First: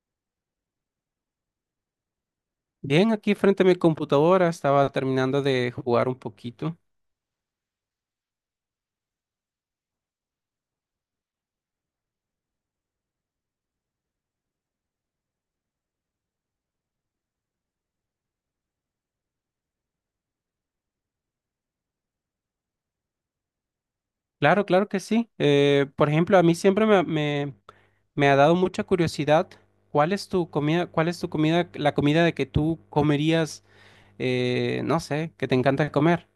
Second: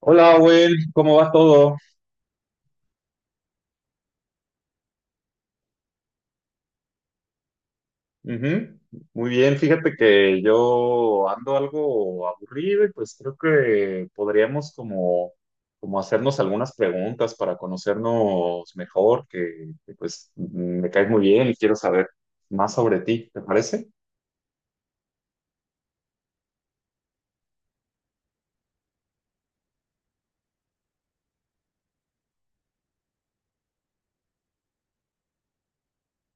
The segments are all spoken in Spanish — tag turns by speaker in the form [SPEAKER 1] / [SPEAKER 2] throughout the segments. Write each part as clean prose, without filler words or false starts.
[SPEAKER 1] Hola, Owen, ¿cómo va todo?
[SPEAKER 2] Bien, aquí frente a mi computadora estaba terminando de jugar un poquito.
[SPEAKER 1] Ujú. Muy bien, fíjate que yo ando algo aburrido y pues creo que podríamos como hacernos algunas preguntas para conocernos mejor, pues me caes muy bien y quiero saber más sobre ti, ¿te parece?
[SPEAKER 2] Claro, claro que sí. Por ejemplo, a mí siempre me ha dado mucha curiosidad cuál es tu comida, la comida de que tú comerías, no sé, que te encanta comer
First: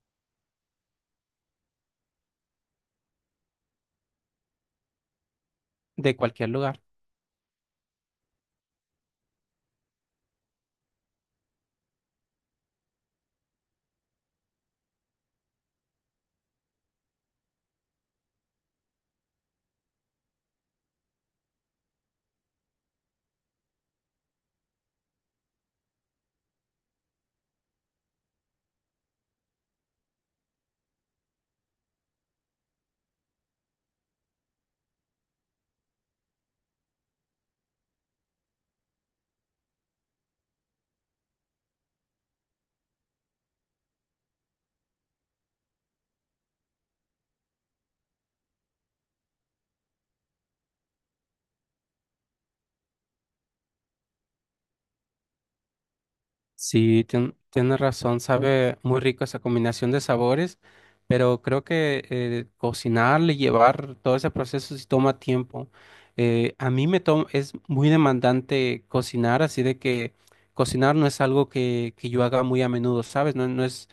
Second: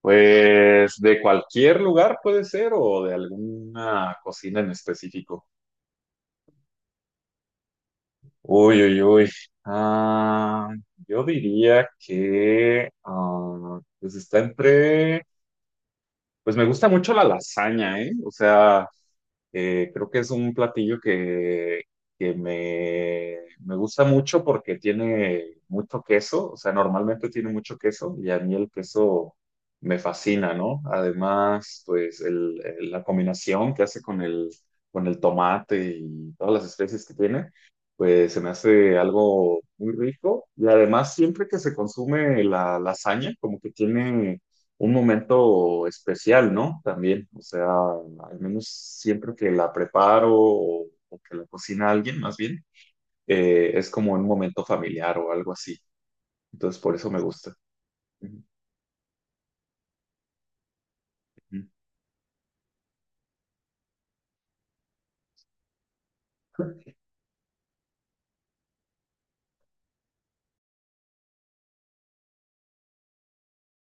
[SPEAKER 1] Pues de cualquier lugar puede ser o de alguna cocina en específico.
[SPEAKER 2] de cualquier lugar.
[SPEAKER 1] Uy, uy, uy. Ah, yo diría que pues está entre. Pues me gusta mucho la lasaña, ¿eh? O sea, creo que es un platillo que, me gusta mucho porque tiene mucho queso, o sea, normalmente tiene mucho queso y a mí el queso me fascina, ¿no? Además, pues la combinación que hace con el tomate y todas las especies que tiene, pues se me hace algo muy rico y además siempre que se consume la lasaña, como que tiene un momento especial, ¿no? También, o sea, al menos siempre que la preparo o que la cocina alguien, más bien, es como un momento familiar o algo así. Entonces, por
[SPEAKER 2] Sí,
[SPEAKER 1] eso me gusta.
[SPEAKER 2] tienes razón,
[SPEAKER 1] Ujú.
[SPEAKER 2] sabe muy rico esa combinación de sabores, pero creo
[SPEAKER 1] Ujú.
[SPEAKER 2] que cocinarle, llevar todo ese proceso sí toma tiempo. A mí me toma, es muy demandante cocinar, así de que cocinar no es algo que yo haga muy a menudo, ¿sabes? No,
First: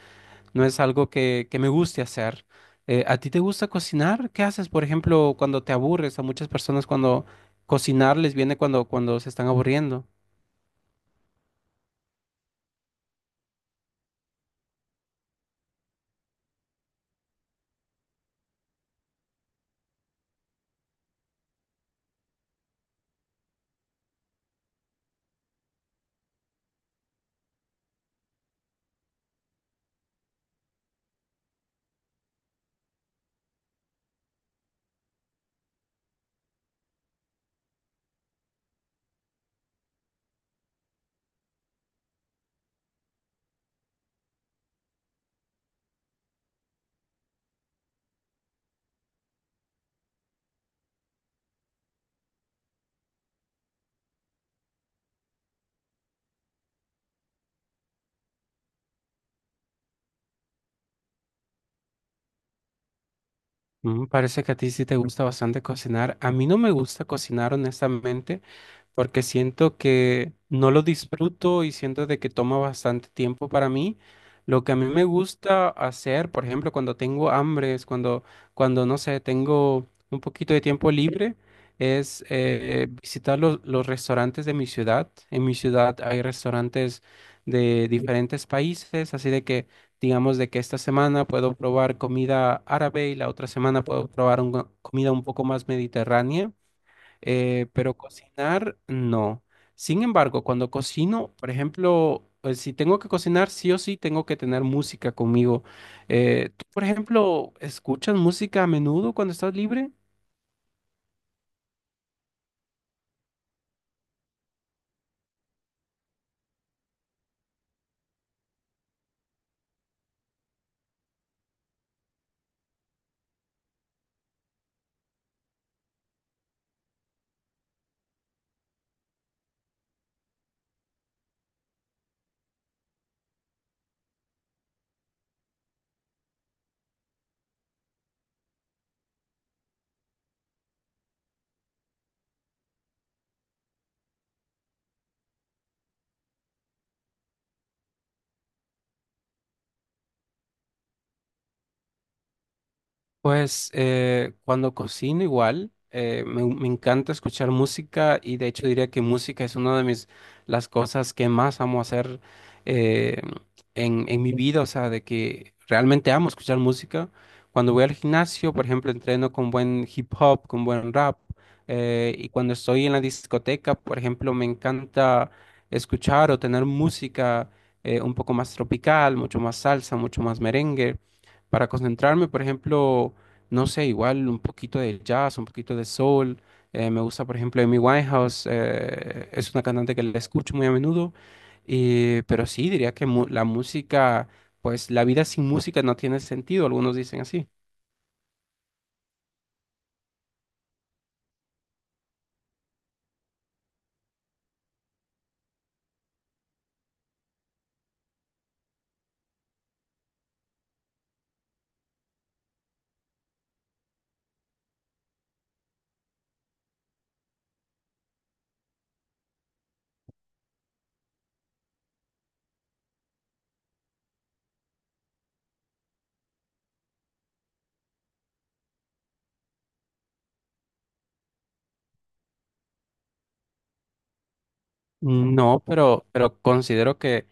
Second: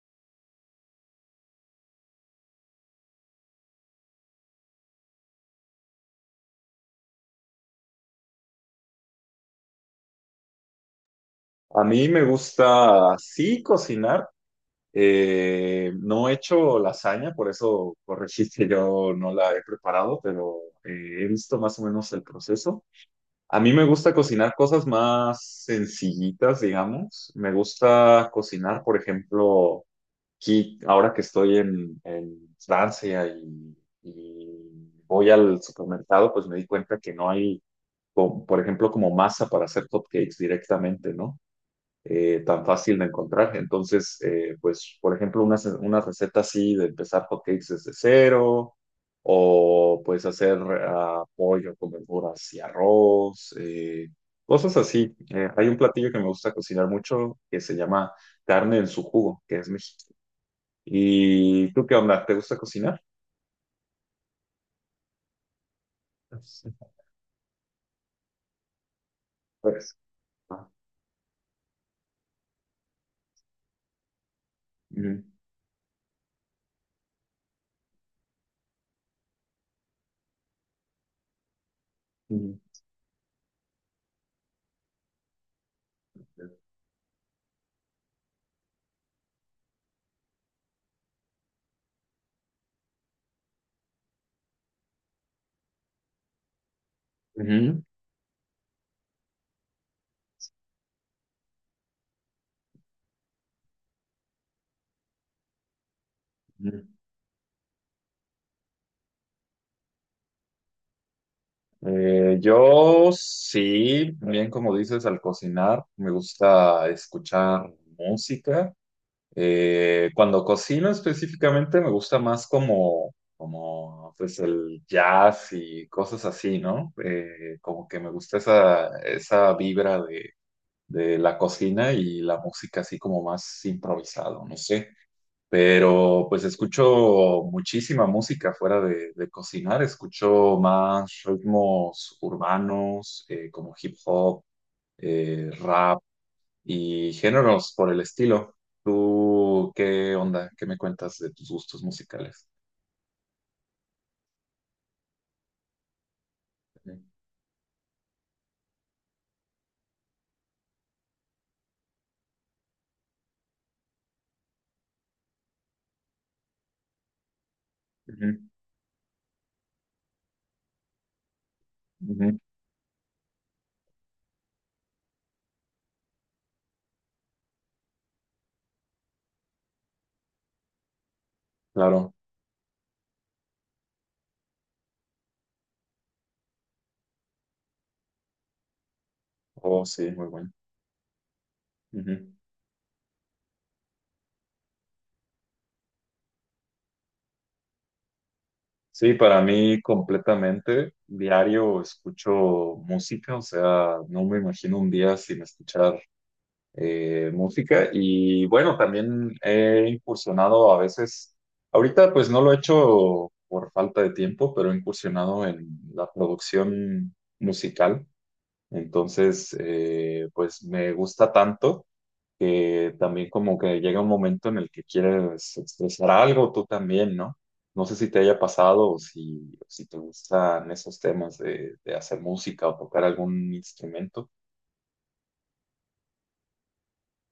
[SPEAKER 2] no es algo que me guste hacer. ¿A ti te gusta cocinar? ¿Qué haces, por ejemplo, cuando te aburres? A muchas personas cuando cocinar les viene cuando se están aburriendo.
[SPEAKER 1] A mí me gusta, sí, cocinar. No he hecho lasaña, por eso corregiste, yo no la he preparado, pero he visto más o menos el proceso. A mí me gusta cocinar cosas más sencillitas, digamos. Me gusta cocinar, por ejemplo, aquí, ahora que estoy en Francia y voy al supermercado, pues me di cuenta que no hay, por ejemplo, como masa para hacer cupcakes directamente, ¿no? Tan fácil de encontrar. Entonces, pues, por ejemplo, una receta así de empezar hotcakes desde cero, o pues hacer pollo con verduras y arroz, cosas así. Hay un platillo que me gusta cocinar mucho que se llama carne en su jugo, que es mexicano. ¿Y tú qué onda? ¿Te gusta cocinar?
[SPEAKER 2] Mm, parece que a ti sí te gusta bastante cocinar. A mí no me gusta cocinar, honestamente porque siento
[SPEAKER 1] Pues.
[SPEAKER 2] que
[SPEAKER 1] ah,
[SPEAKER 2] no lo disfruto y siento de que toma bastante tiempo para mí. Lo que a mí me
[SPEAKER 1] Ujú,
[SPEAKER 2] gusta hacer, por ejemplo, cuando tengo hambre, es cuando no sé, tengo un poquito de tiempo libre, es
[SPEAKER 1] ujú,
[SPEAKER 2] visitar los restaurantes de mi ciudad. En mi ciudad hay restaurantes de diferentes países, así de que, digamos, de que esta semana puedo probar comida árabe y la otra semana puedo probar comida un poco más mediterránea.
[SPEAKER 1] ujú,
[SPEAKER 2] Pero cocinar, no. Sin embargo, cuando cocino, por ejemplo, si tengo que cocinar, sí o sí tengo que tener música conmigo. ¿Tú,
[SPEAKER 1] ujú.
[SPEAKER 2] por ejemplo, escuchas música a menudo cuando estás libre?
[SPEAKER 1] Yo sí, bien como dices, al cocinar me gusta escuchar música. Cuando cocino específicamente me gusta más como pues el jazz y cosas así, ¿no? Como que me gusta esa vibra de la cocina y la música así como más improvisado, no sé, pero pues escucho muchísima música fuera de cocinar, escucho más ritmos urbanos como hip hop, rap y géneros por el estilo. ¿Tú qué onda? ¿Qué me cuentas de tus gustos musicales?
[SPEAKER 2] Pues cuando cocino igual, me encanta escuchar música y de hecho diría que música es una de mis, las cosas que más amo hacer eh, en mi vida, o sea, de que realmente amo escuchar música. Cuando voy al
[SPEAKER 1] Ujú,
[SPEAKER 2] gimnasio, por ejemplo, entreno con buen hip hop, con buen rap, y
[SPEAKER 1] ujú,
[SPEAKER 2] cuando estoy en la discoteca, por ejemplo, me encanta escuchar o tener música un poco más tropical, mucho más salsa, mucho más merengue para
[SPEAKER 1] claro,
[SPEAKER 2] concentrarme, por ejemplo, no sé, igual un poquito de jazz, un poquito de soul. Me gusta, por ejemplo, Amy Winehouse, es una
[SPEAKER 1] oh
[SPEAKER 2] cantante que
[SPEAKER 1] sí,
[SPEAKER 2] la
[SPEAKER 1] muy bueno.
[SPEAKER 2] escucho muy a menudo,
[SPEAKER 1] Ujú.
[SPEAKER 2] pero sí, diría que la música, pues la vida sin música no tiene sentido, algunos dicen así.
[SPEAKER 1] Sí, para mí completamente diario escucho música, o sea, no me imagino un día sin escuchar música, y bueno, también he incursionado a veces, ahorita pues no lo he hecho por falta de tiempo, pero he incursionado en la producción musical, entonces pues me gusta tanto que también como que llega un momento en el que quieres expresar algo tú también, ¿no? No sé si te haya pasado o si te gustan esos temas de hacer música o tocar algún instrumento.
[SPEAKER 2] No, pero considero que,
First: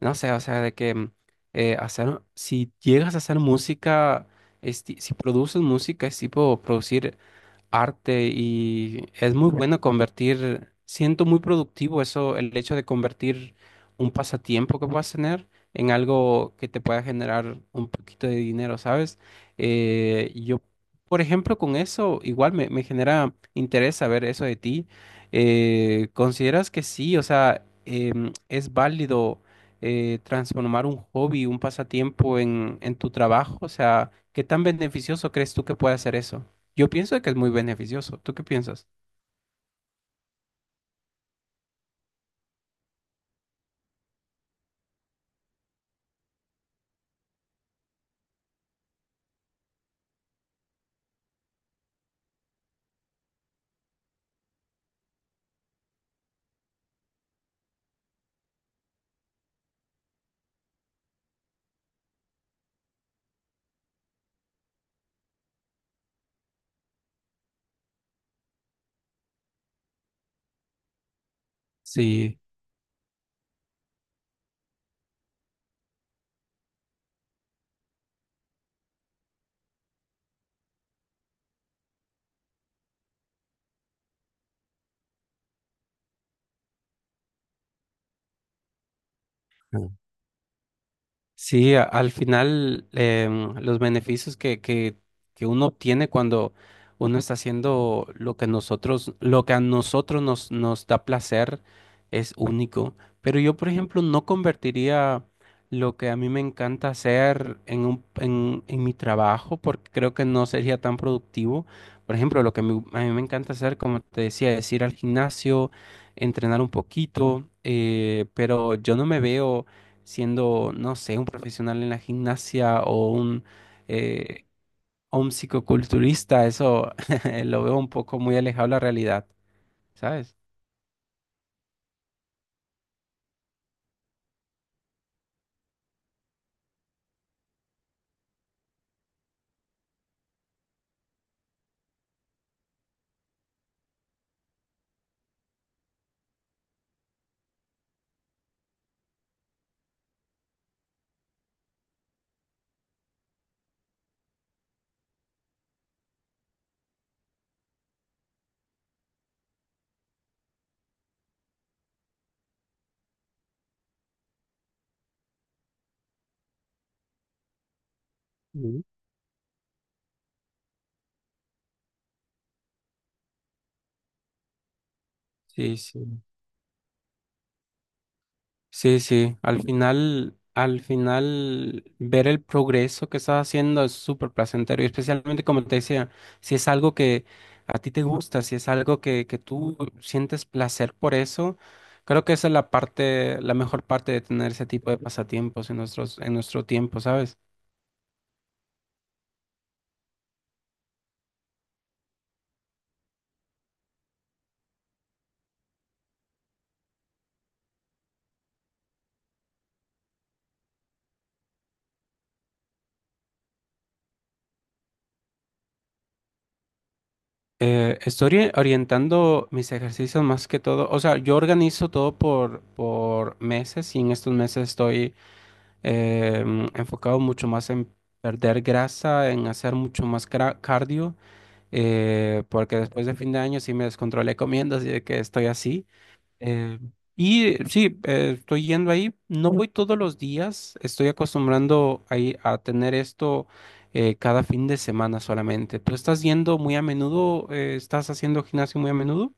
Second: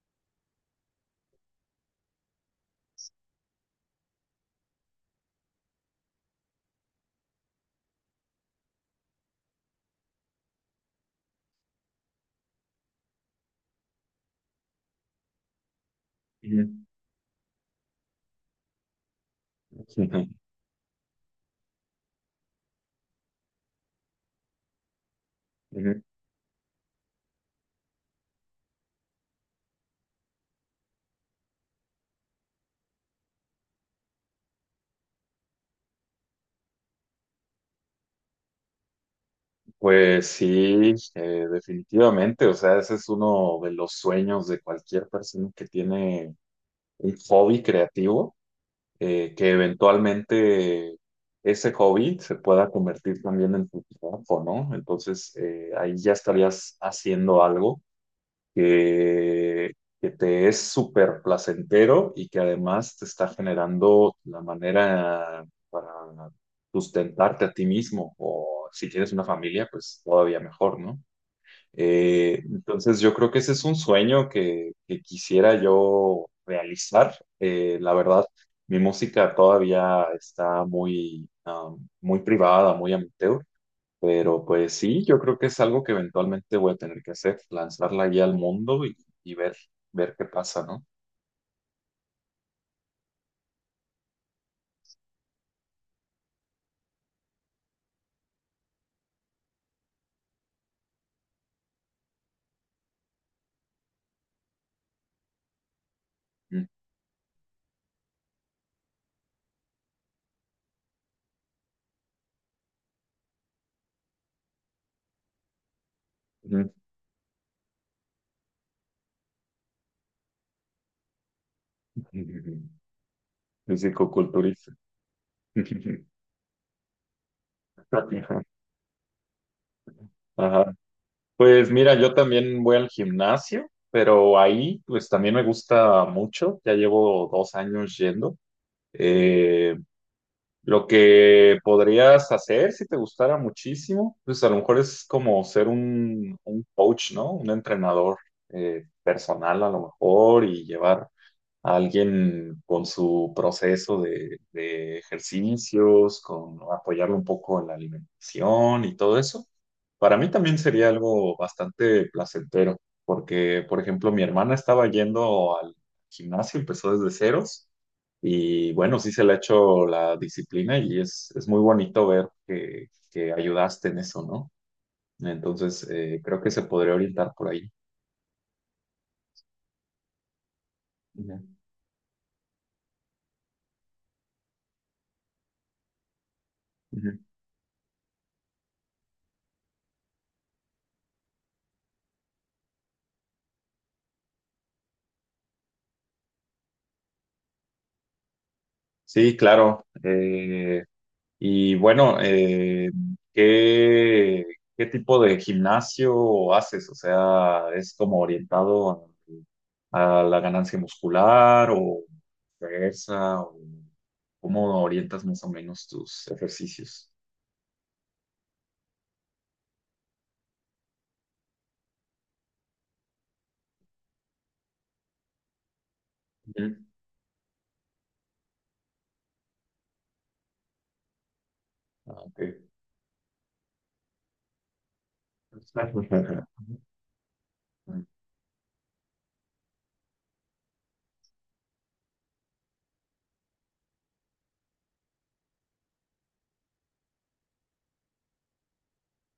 [SPEAKER 2] no sé, o sea, de que hacer, si llegas a hacer música, es si produces música, es tipo producir arte y es muy bueno convertir, siento muy productivo eso, el hecho de convertir un pasatiempo que puedas tener en algo que te
[SPEAKER 1] Ujú.
[SPEAKER 2] pueda generar un poquito de dinero, ¿sabes? Yo, por ejemplo, con eso igual me genera interés saber eso de ti. ¿Consideras que sí? O sea, ¿es válido transformar un hobby, un pasatiempo en tu trabajo? O sea, ¿qué tan beneficioso crees tú que puede ser eso? Yo pienso que es muy beneficioso. ¿Tú qué piensas?
[SPEAKER 1] Pues sí, definitivamente. O sea, ese es uno de los sueños de cualquier persona que tiene un hobby creativo, que eventualmente ese hobby se pueda convertir también en tu trabajo, ¿no? Entonces, ahí ya estarías haciendo algo que, que te es súper placentero y que además te está generando la manera para sustentarte a ti mismo o si tienes una familia, pues todavía mejor, ¿no?
[SPEAKER 2] Sí.
[SPEAKER 1] Entonces yo creo que ese es un sueño que quisiera yo realizar. La verdad, mi música todavía está muy privada, muy amateur. Pero pues sí, yo creo que es algo que eventualmente voy a tener que hacer, lanzar la guía al mundo y ver, qué pasa, ¿no?
[SPEAKER 2] Sí, al final los beneficios que uno obtiene cuando uno está haciendo lo que nosotros, lo que a nosotros nos da placer es único. Pero yo, por ejemplo, no convertiría lo que a mí me
[SPEAKER 1] Ujú.
[SPEAKER 2] encanta hacer en en mi trabajo porque creo que no sería tan productivo. Por ejemplo, lo que a mí me encanta hacer, como te decía, es ir al gimnasio, entrenar un poquito, pero yo no me veo siendo, no sé, un profesional en la gimnasia eh,
[SPEAKER 1] Fisicoculturista.
[SPEAKER 2] o un psicoculturista, eso lo veo un poco muy alejado de la realidad, ¿sabes?
[SPEAKER 1] Ajá. Pues mira, yo también voy al gimnasio, pero ahí pues también me gusta mucho, ya llevo dos años yendo. Eh, Lo que podrías hacer si te gustara muchísimo, pues a lo mejor es como ser un coach, ¿no? Un entrenador personal a lo mejor y llevar alguien con su proceso de ejercicios, con apoyarlo un poco en la alimentación y todo eso, para mí también sería algo bastante placentero, porque, por ejemplo, mi hermana estaba yendo al gimnasio, empezó desde ceros, y
[SPEAKER 2] Mm.
[SPEAKER 1] bueno, sí se le ha hecho la disciplina y es muy bonito ver que ayudaste en eso, ¿no?
[SPEAKER 2] Sí,
[SPEAKER 1] Entonces,
[SPEAKER 2] sí.
[SPEAKER 1] creo que se podría orientar por ahí.
[SPEAKER 2] Sí, sí, al
[SPEAKER 1] Ujú.
[SPEAKER 2] final ver el progreso que estás haciendo es súper placentero y especialmente como te decía, si es algo
[SPEAKER 1] Ujú.
[SPEAKER 2] que a ti te gusta, si es algo que tú sientes placer por eso, creo que esa es la parte, la mejor parte de tener ese tipo de pasatiempos en en nuestro tiempo, ¿sabes?
[SPEAKER 1] Sí, claro. Y bueno, ¿qué, qué tipo de gimnasio haces? O sea, ¿es como orientado a la ganancia muscular o fuerza? O ¿cómo orientas más o menos tus ejercicios?
[SPEAKER 2] Estoy orientando mis ejercicios más que todo. O sea, yo organizo todo por meses y en estos meses estoy
[SPEAKER 1] Ujú.
[SPEAKER 2] enfocado mucho más en perder grasa, en hacer mucho más cardio,
[SPEAKER 1] Ah, ok.
[SPEAKER 2] porque después de fin de año sí me descontrolé comiendo, así de que estoy así. Eh, y sí, estoy yendo ahí. No voy todos los días. Estoy acostumbrando ahí a tener esto cada fin de semana solamente. ¿Tú estás yendo muy a menudo? ¿Estás haciendo gimnasio muy a menudo?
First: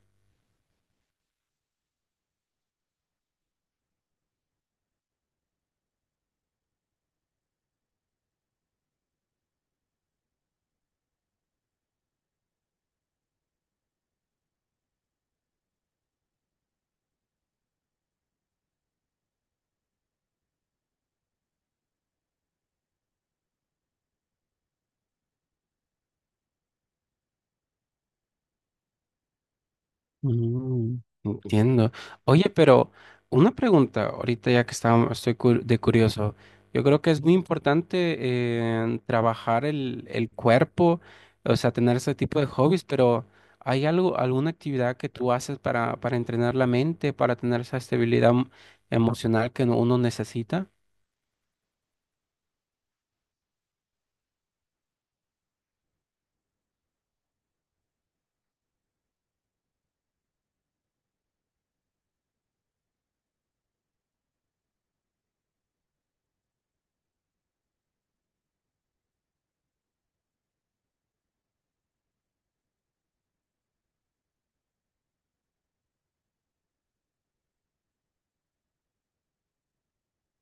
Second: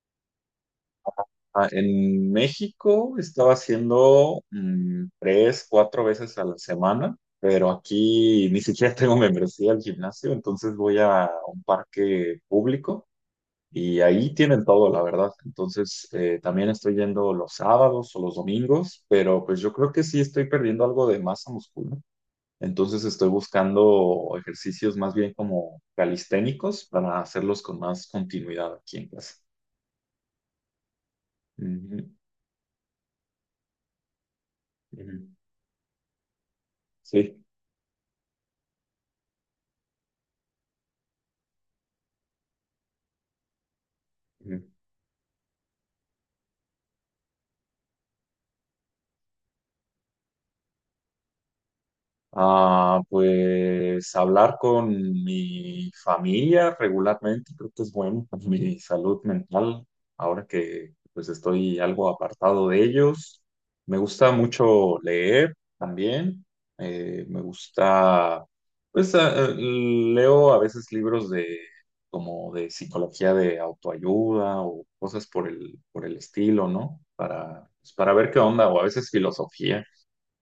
[SPEAKER 1] En México estaba haciendo tres, cuatro veces a la semana, pero aquí ni siquiera tengo membresía al gimnasio, entonces voy a un parque público y ahí tienen todo, la verdad. Entonces también estoy yendo los sábados o los domingos, pero pues yo creo que sí estoy perdiendo algo de masa muscular. Entonces estoy buscando ejercicios más bien como calisténicos para hacerlos con más continuidad aquí en casa.
[SPEAKER 2] Mm, entiendo.
[SPEAKER 1] Ujú,
[SPEAKER 2] Oye, pero una pregunta, ahorita ya que estamos,
[SPEAKER 1] ujú.
[SPEAKER 2] estoy de curioso, yo creo que es muy
[SPEAKER 1] Sí.
[SPEAKER 2] importante trabajar el cuerpo, o sea, tener ese tipo de hobbies, pero ¿hay algo, alguna actividad que tú haces para entrenar la mente, para tener esa estabilidad emocional que uno necesita?
[SPEAKER 1] Pues hablar con mi familia regularmente creo que es bueno para mi salud mental. Ahora que pues estoy algo apartado de ellos, me gusta mucho leer también. Me gusta, pues leo a veces libros de como de psicología de autoayuda o cosas por el estilo, ¿no? Para pues, para ver qué onda o a veces filosofía,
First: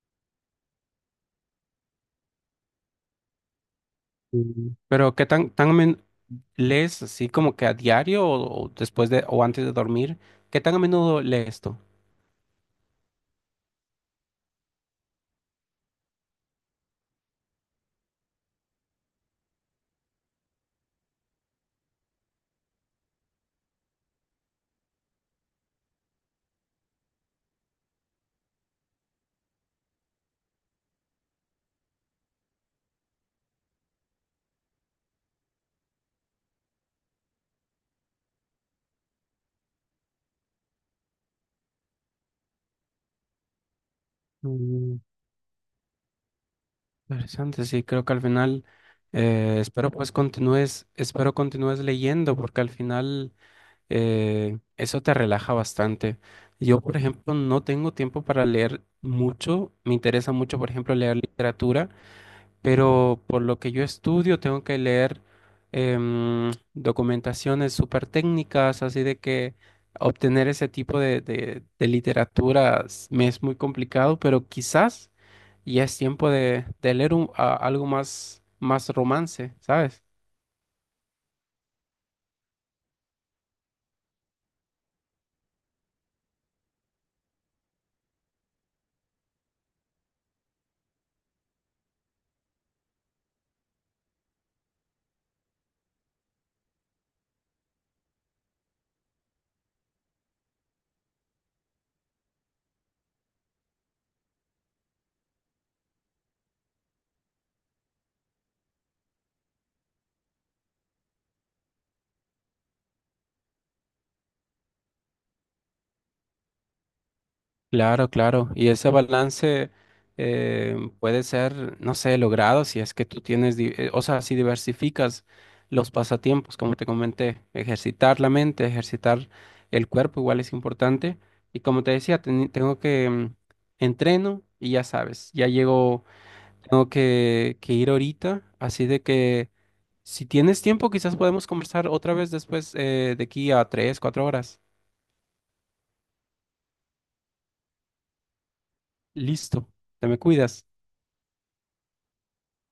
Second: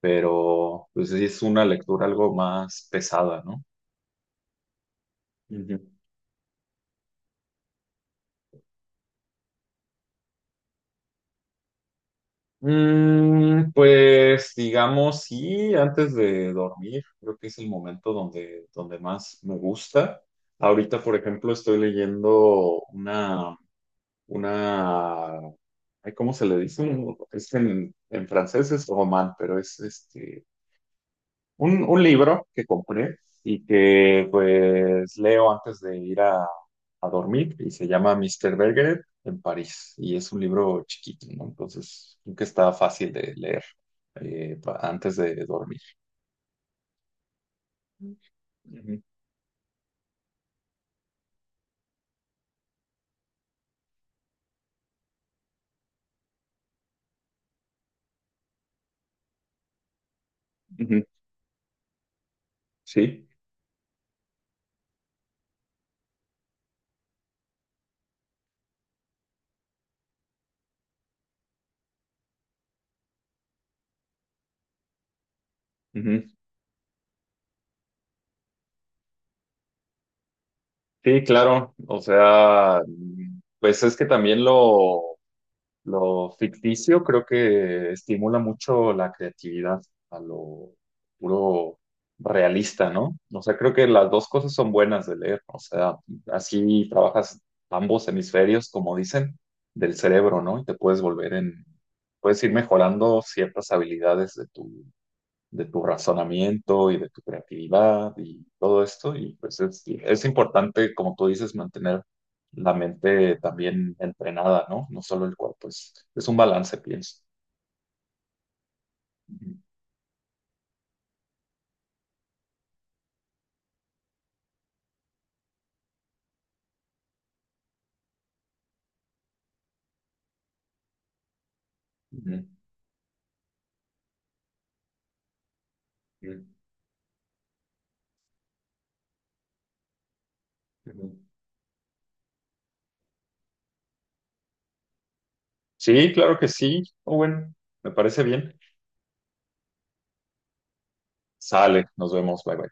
[SPEAKER 1] pero pues sí es una lectura algo más pesada, ¿no?
[SPEAKER 2] Mm. Pero ¿qué tan,
[SPEAKER 1] Ujú.
[SPEAKER 2] lees así como que a diario o después de o antes de dormir? ¿Qué tan a menudo lees tú?
[SPEAKER 1] Pues digamos, sí, antes de dormir, creo que es el momento donde más me gusta. Ahorita, por ejemplo, estoy leyendo una, ay, ¿cómo se le dice? Es en francés es román, pero es este, un libro que compré y que pues leo antes de ir a dormir y se llama Mister Bergeret en París y es un libro chiquito, ¿no? Entonces creo que está fácil de leer antes de dormir.
[SPEAKER 2] Interesante, sí, creo que al final
[SPEAKER 1] Ujú,
[SPEAKER 2] espero pues continúes, espero continúes leyendo porque al final eso te relaja bastante. Yo, por ejemplo, no tengo tiempo para leer mucho, me interesa mucho, por ejemplo,
[SPEAKER 1] ujú,
[SPEAKER 2] leer literatura, pero
[SPEAKER 1] sí,
[SPEAKER 2] por lo que yo estudio tengo que leer documentaciones súper técnicas, así de que obtener ese tipo de, de literaturas me es muy complicado, pero quizás ya es
[SPEAKER 1] ujú.
[SPEAKER 2] tiempo de leer algo más, más romance, ¿sabes?
[SPEAKER 1] Sí, claro. O sea, pues es que también lo ficticio creo que estimula mucho la creatividad a lo puro realista, ¿no? O sea, creo que las dos cosas son buenas de leer. O sea, así trabajas ambos hemisferios, como dicen, del cerebro, ¿no? Y te puedes puedes ir mejorando ciertas habilidades de tu razonamiento y de tu creatividad y todo esto. Y pues es importante, como tú dices, mantener la mente también entrenada, ¿no? No solo el cuerpo, es un balance, pienso.
[SPEAKER 2] Claro, claro. Y ese
[SPEAKER 1] Ujú,
[SPEAKER 2] balance eh, puede ser, no sé, logrado si es que tú tienes, o sea, si diversificas los pasatiempos, como te comenté, ejercitar la mente, ejercitar el cuerpo igual es importante. Y como te decía,
[SPEAKER 1] ujú,
[SPEAKER 2] tengo que entreno y ya sabes, ya llego, tengo que ir ahorita, así de que si tienes tiempo,
[SPEAKER 1] ujú, ujú.
[SPEAKER 2] quizás podemos conversar otra vez después de aquí a 3, 4 horas.
[SPEAKER 1] Sí, claro que sí. Owen, me parece bien.
[SPEAKER 2] Listo, te me cuidas.
[SPEAKER 1] Sale, nos vemos, bye bye.